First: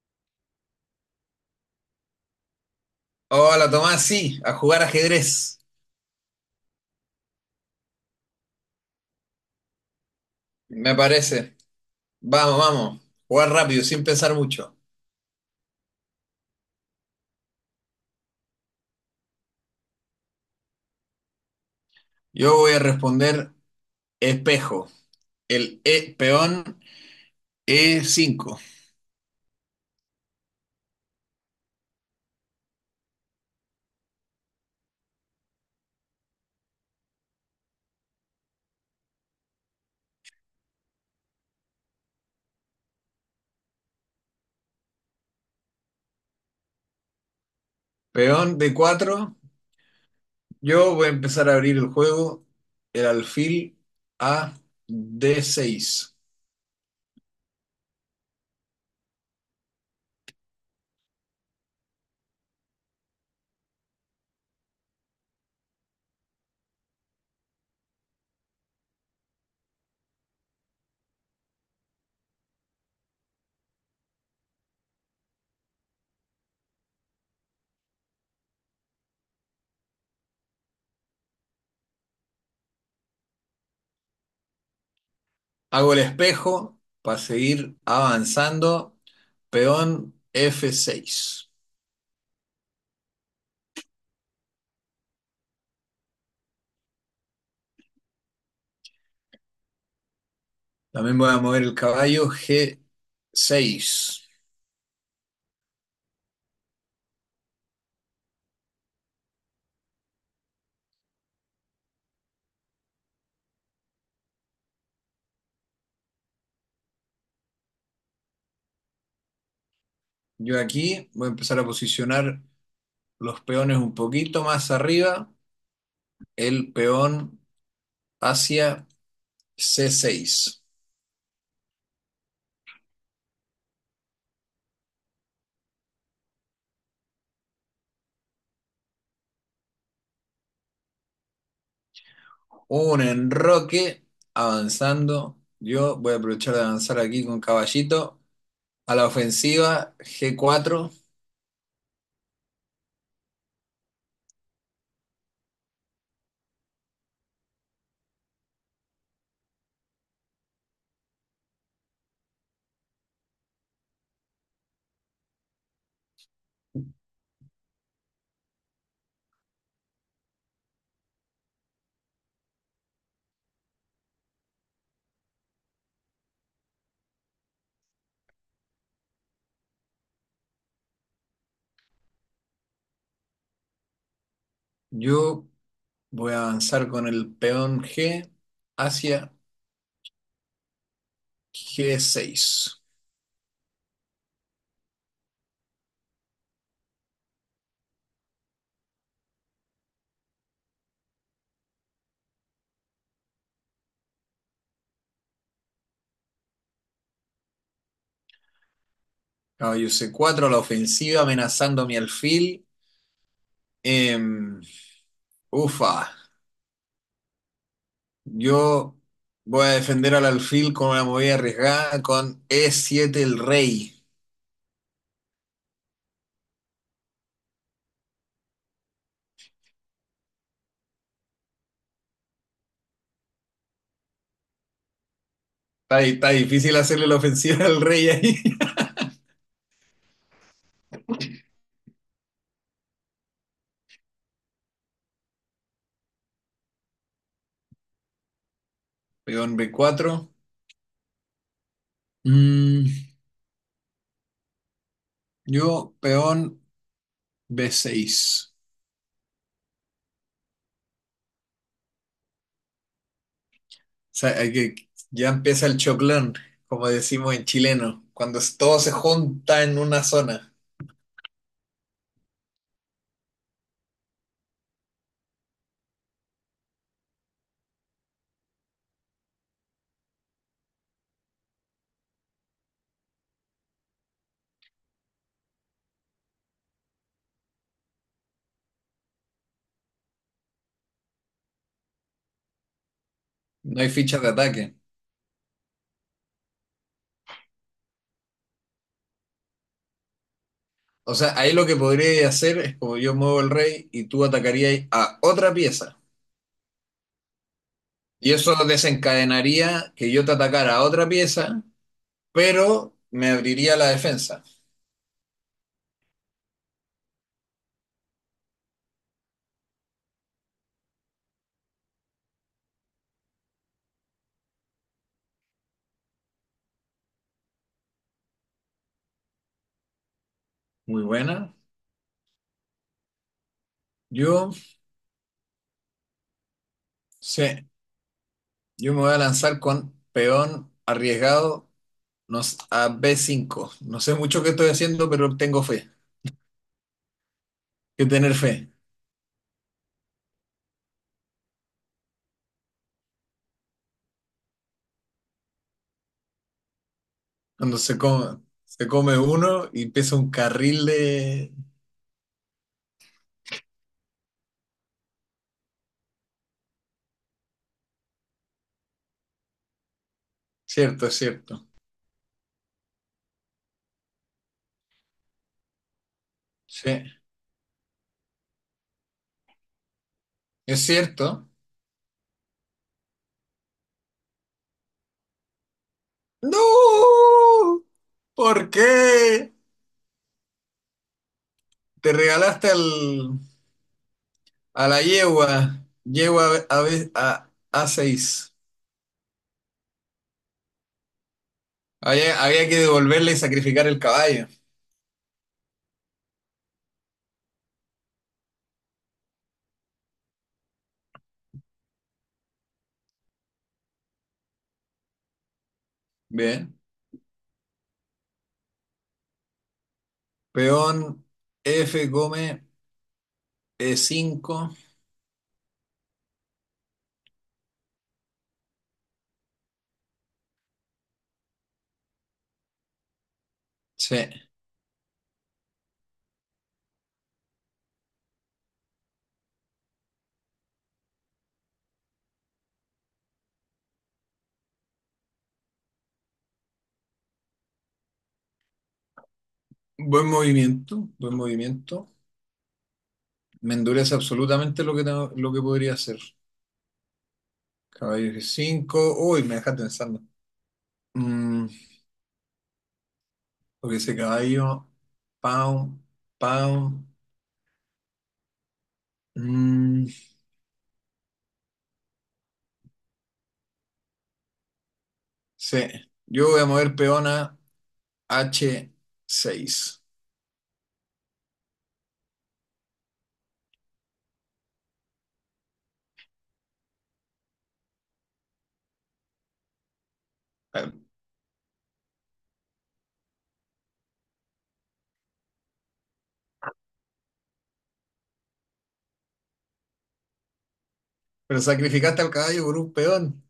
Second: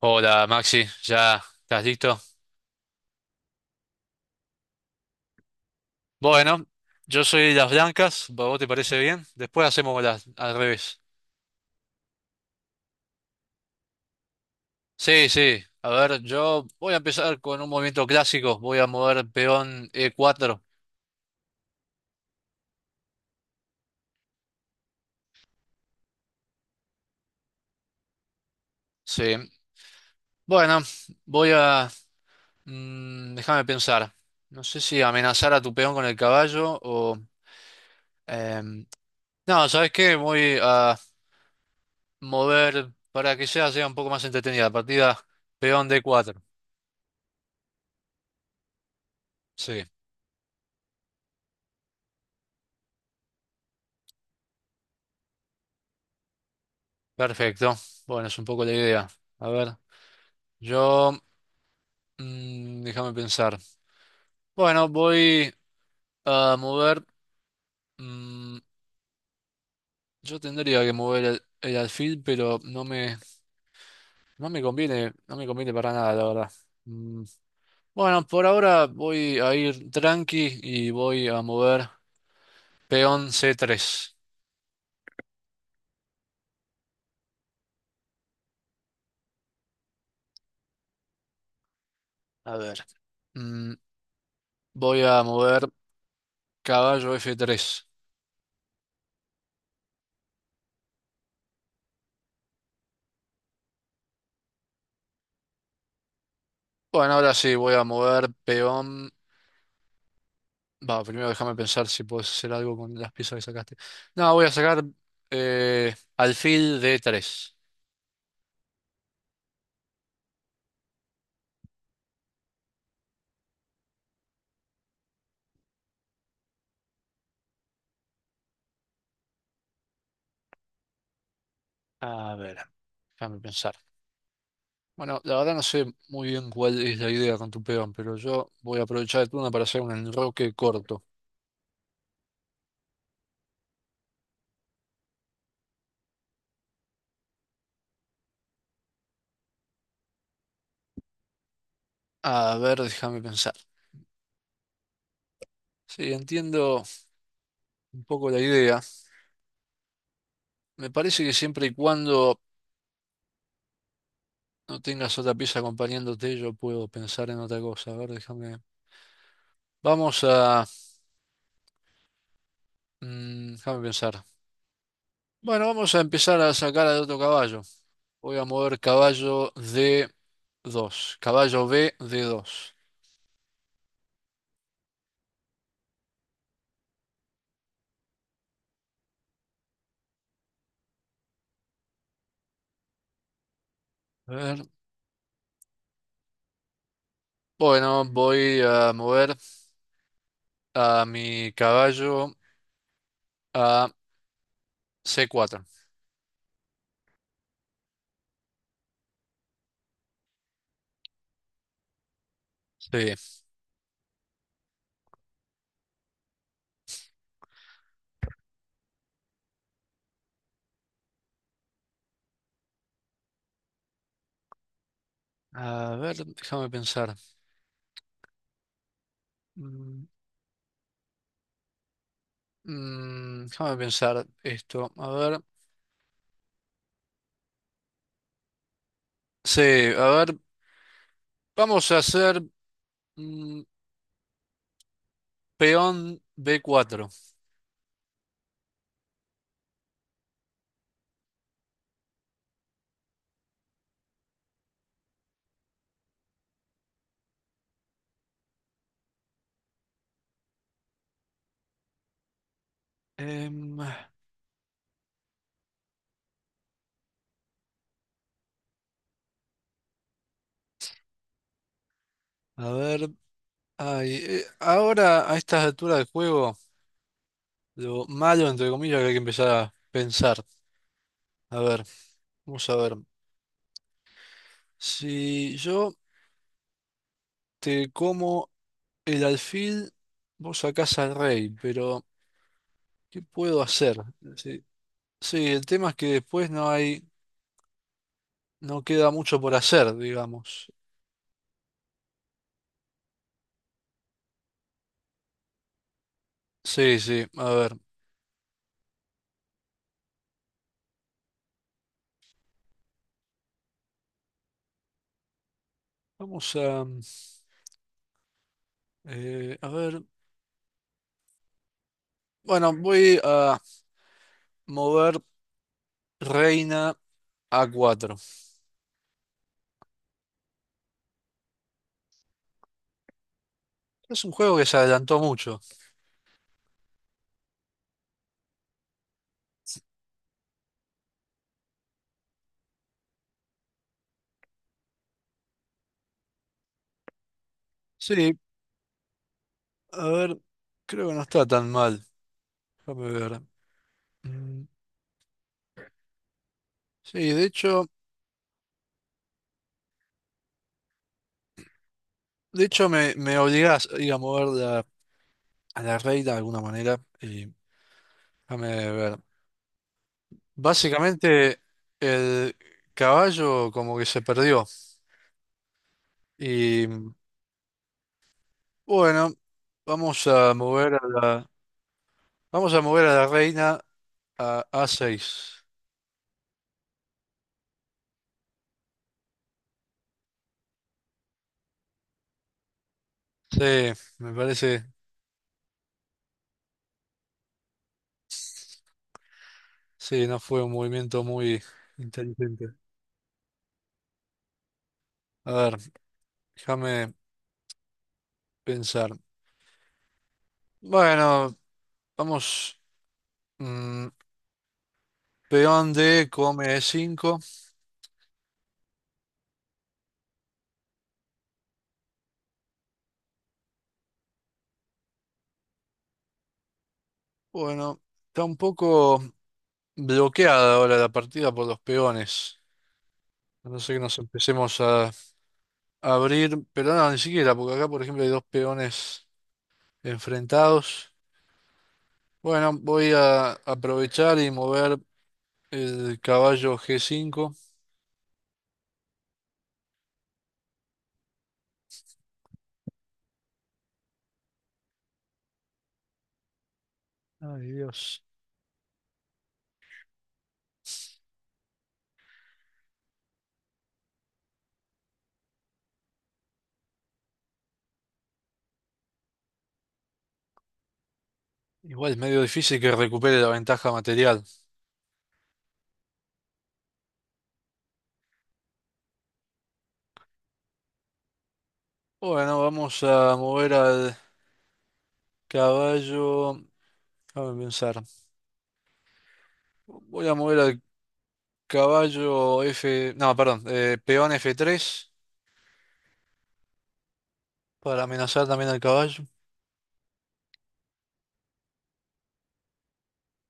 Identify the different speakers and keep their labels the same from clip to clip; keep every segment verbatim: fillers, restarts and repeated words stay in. Speaker 1: Hola Maxi, ¿ya estás listo?
Speaker 2: Hola Tomás, sí, a jugar ajedrez,
Speaker 1: Bueno, yo soy las blancas, ¿a ¿vos te parece bien? Después hacemos las al
Speaker 2: me
Speaker 1: revés.
Speaker 2: parece. Vamos, vamos, jugar rápido, sin pensar mucho.
Speaker 1: Sí, sí, a ver, yo voy a empezar con un movimiento clásico, voy a mover peón e cuatro.
Speaker 2: Yo voy a responder espejo, el e, peón e cinco,
Speaker 1: Sí, bueno, voy a mm, déjame pensar, no sé si amenazar a tu peón con el caballo o... em, no, ¿sabes qué? Voy a mover para que sea, sea un poco más entretenida la partida, peón d cuatro.
Speaker 2: peón d cuatro.
Speaker 1: Sí.
Speaker 2: Yo voy a empezar a abrir el juego, el alfil a d seis.
Speaker 1: Perfecto. Bueno, es un poco la idea. A ver, yo mm, déjame pensar. Bueno, voy a mover... mm, yo tendría que mover el, el alfil, pero no me, no me conviene, no me conviene para nada, la verdad. Mm, bueno, por ahora voy a ir tranqui y voy a mover peón C tres.
Speaker 2: Hago el espejo para seguir avanzando, peón f seis.
Speaker 1: A ver, mm, voy a mover caballo F tres.
Speaker 2: También voy a mover el caballo g seis.
Speaker 1: Bueno, ahora sí, voy a mover peón. Va, primero déjame pensar si puedes hacer algo con las piezas que sacaste. No, voy a sacar eh, alfil de tres.
Speaker 2: Yo aquí voy a empezar a posicionar los peones un poquito más arriba, el peón hacia c seis.
Speaker 1: A ver, déjame pensar. Bueno, la verdad no sé muy bien cuál es la idea con tu peón, pero yo voy a aprovechar el turno para hacer un enroque corto.
Speaker 2: Un enroque avanzando. Yo voy a aprovechar de avanzar aquí con caballito. A la ofensiva, g cuatro.
Speaker 1: A ver, déjame pensar. Sí, entiendo un poco la idea. Me parece que siempre y cuando no tengas otra pieza acompañándote, yo puedo pensar en otra cosa. A ver, déjame. Vamos a... mm, déjame pensar. Bueno, vamos a empezar a sacar al otro caballo. Voy a mover caballo D dos. Caballo B, D dos.
Speaker 2: Yo voy a avanzar con el peón G hacia g seis.
Speaker 1: A ver. Bueno, voy a mover a mi caballo a C cuatro.
Speaker 2: Caballo c cuatro a la ofensiva, amenazando a mi alfil.
Speaker 1: Sí.
Speaker 2: Em, ufa. Yo voy a defender al alfil con una movida arriesgada con e siete el rey.
Speaker 1: A ver, déjame pensar. Mm, mm, Déjame pensar esto. A ver.
Speaker 2: Está, está difícil hacerle la ofensiva al rey ahí.
Speaker 1: Sí, a ver. Vamos a hacer mm, peón B cuatro.
Speaker 2: Peón b cuatro. Mm, yo, peón b seis.
Speaker 1: Em, a
Speaker 2: O sea, hay que, ya empieza el choclón, como decimos en chileno, cuando es- todo se junta en una zona.
Speaker 1: ver. Ay, eh, ahora, a estas alturas del juego, lo malo, entre comillas, que hay que empezar a pensar. A ver, vamos a ver. Si yo te como el alfil, vos sacás al rey, pero ¿qué puedo
Speaker 2: No hay
Speaker 1: hacer?
Speaker 2: fichas de
Speaker 1: Sí,
Speaker 2: ataque.
Speaker 1: sí, el tema es que después no hay, no queda mucho por hacer, digamos.
Speaker 2: O sea, ahí lo que podría hacer es como yo muevo el rey y tú atacarías a otra pieza.
Speaker 1: Sí, sí, a ver.
Speaker 2: Y eso desencadenaría que yo te atacara a otra pieza, pero me abriría la defensa.
Speaker 1: Vamos a, mm, eh, a ver. Bueno, voy a mover reina a cuatro.
Speaker 2: Muy buena.
Speaker 1: Es un
Speaker 2: Yo,
Speaker 1: juego que se adelantó mucho.
Speaker 2: sí, yo me voy a lanzar con peón arriesgado nos- a b cinco. No sé mucho qué estoy haciendo, pero tengo fe. Hay que tener
Speaker 1: Sí,
Speaker 2: fe.
Speaker 1: a ver, creo que no está tan mal. Déjame ver. Mm, Sí, de
Speaker 2: Cuando
Speaker 1: hecho.
Speaker 2: se come, se come uno y empieza un carril de...
Speaker 1: De hecho, me, me obligas a ir a mover la- a la reina de alguna manera. Y déjame ver.
Speaker 2: Cierto, es
Speaker 1: Básicamente,
Speaker 2: cierto.
Speaker 1: el caballo como que se perdió. Y
Speaker 2: Sí,
Speaker 1: mm, bueno, vamos a
Speaker 2: es
Speaker 1: mover a
Speaker 2: cierto.
Speaker 1: la, vamos a mover a la reina a a seis.
Speaker 2: ¡No! ¿Por qué? Te regalaste al...
Speaker 1: Sí, me
Speaker 2: A
Speaker 1: parece,
Speaker 2: la yegua, yegua a, ve- a, a seis.
Speaker 1: sí, no fue un movimiento muy
Speaker 2: Había, había
Speaker 1: inteligente.
Speaker 2: que devolverle y sacrificar el caballo.
Speaker 1: A ver, déjame pensar. Bueno, vamos. mm, Peón D come
Speaker 2: Bien.
Speaker 1: E cinco.
Speaker 2: Peón F come e cinco.
Speaker 1: Bueno, está un poco bloqueada ahora la partida por los peones. A no sé que
Speaker 2: Sí.
Speaker 1: nos empecemos a, a abrir, pero no, ni siquiera, porque acá, por ejemplo, hay dos peones enfrentados. Bueno, voy a aprovechar y mover el caballo G cinco.
Speaker 2: Buen movimiento, buen movimiento. Me endurece absolutamente lo que, tengo- lo que podría hacer.
Speaker 1: Ay, Dios.
Speaker 2: Caballo f cinco. Uy, me dejaste pensando. Mm, porque ese caballo. Pound pound Mm,
Speaker 1: Igual es medio difícil que recupere la ventaja material.
Speaker 2: sí. Yo voy a mover peón a h seis.
Speaker 1: Bueno, vamos a mover al caballo. Déjame pensar. Voy a mover al caballo F. No, perdón, eh, peón F tres, para amenazar también al caballo.
Speaker 2: Pero sacrificaste al caballo por un peón.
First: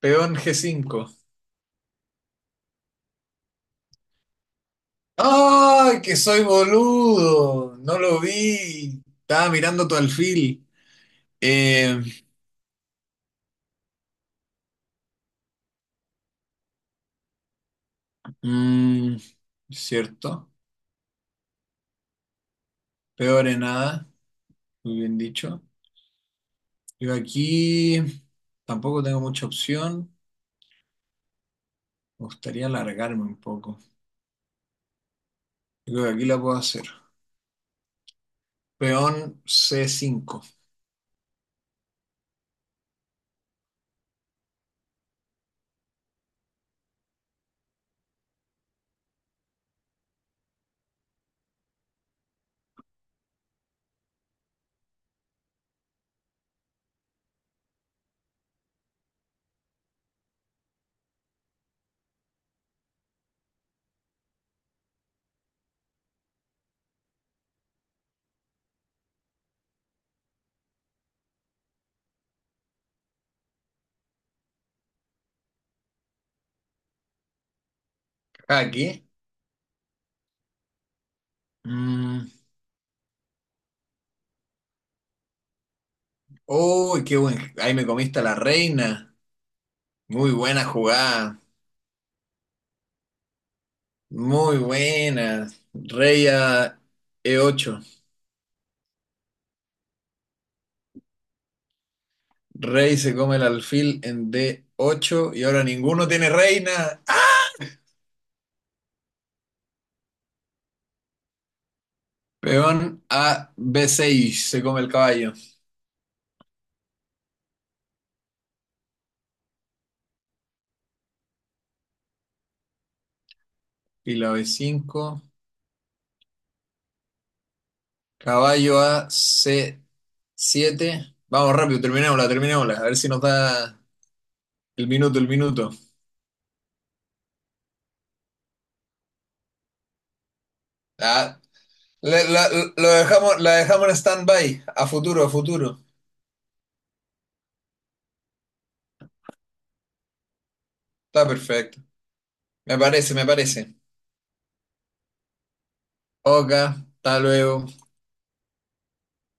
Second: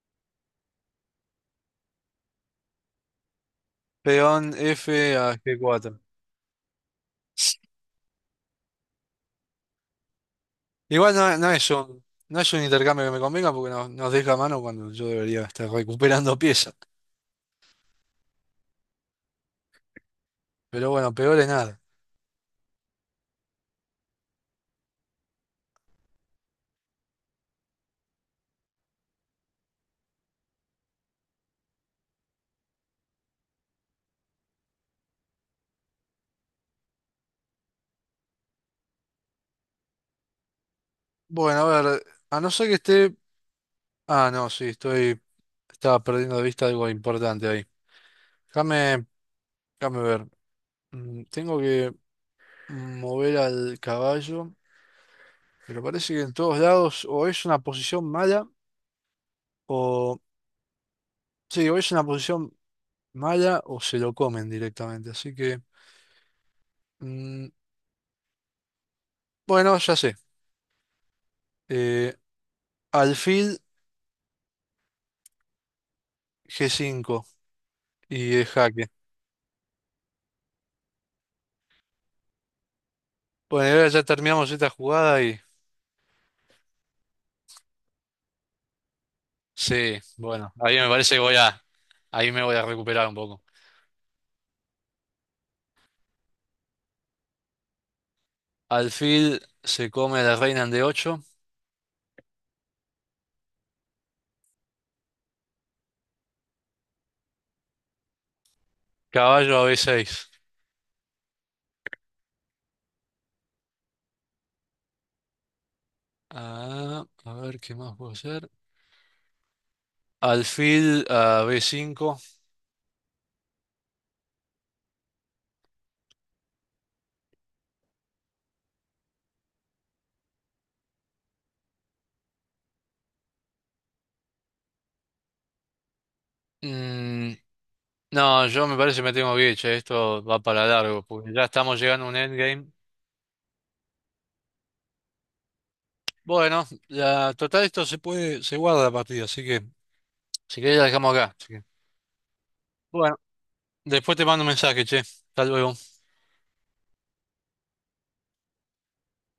Speaker 2: Peón g cinco.
Speaker 1: Peón F a G cuatro.
Speaker 2: ¡Ay, que soy boludo! No lo vi. Estaba mirando tu alfil.
Speaker 1: Igual no, no es
Speaker 2: Eh,
Speaker 1: un, no es un intercambio que me convenga porque no- nos deja a mano cuando yo debería estar recuperando piezas.
Speaker 2: mm, cierto.
Speaker 1: Pero bueno, peor es nada.
Speaker 2: Peor en nada. Muy bien dicho. Yo aquí tampoco tengo mucha opción. Me gustaría alargarme un poco. Yo creo que aquí la puedo hacer. Peón c cinco
Speaker 1: Bueno, a ver, a no ser que esté... Ah, no, sí, estoy... Estaba perdiendo de vista algo importante ahí. Déjame, déjame ver. Mm, Tengo que mover al caballo, pero parece que en todos lados o es una posición mala o... Sí, o es una posición mala o se lo comen directamente. Así que, mm, bueno, ya sé. Eh, Alfil G cinco y es jaque.
Speaker 2: aquí. Mm,
Speaker 1: Bueno, y ahora ya terminamos esta jugada y...
Speaker 2: ¡uy, qué buen! Ahí me comiste a la reina.
Speaker 1: Sí,
Speaker 2: Muy
Speaker 1: bueno,
Speaker 2: buena
Speaker 1: ahí me parece que voy
Speaker 2: jugada.
Speaker 1: a... Ahí me voy a recuperar un poco.
Speaker 2: Muy buenas. Rey a e ocho.
Speaker 1: Alfil se come la reina en D ocho,
Speaker 2: Rey se come el alfil en d ocho y ahora ninguno tiene reina.
Speaker 1: caballo a B seis.
Speaker 2: Peón a b seis, se come el caballo.
Speaker 1: Ah, a ver, ¿qué más puedo hacer? Alfil a B cinco.
Speaker 2: Fila b cinco. Caballo a c siete. Vamos rápido, terminémosla, terminémosla. A ver si nos da el minuto, el minuto.
Speaker 1: Mm, no, yo me parece que me tengo que ir, che, esto va para largo, porque
Speaker 2: Ah,
Speaker 1: ya estamos llegando a un
Speaker 2: le- la,
Speaker 1: endgame.
Speaker 2: lo dejamos, la dejamos en stand-by. A futuro, a futuro.
Speaker 1: Bueno, la total esto se puede, se guarda la partida, así que si querés la dejamos
Speaker 2: Está
Speaker 1: acá. Así que,
Speaker 2: perfecto. Me parece,
Speaker 1: bueno,
Speaker 2: me parece.
Speaker 1: después te mando un mensaje, che. Hasta luego.
Speaker 2: Oka, hasta luego.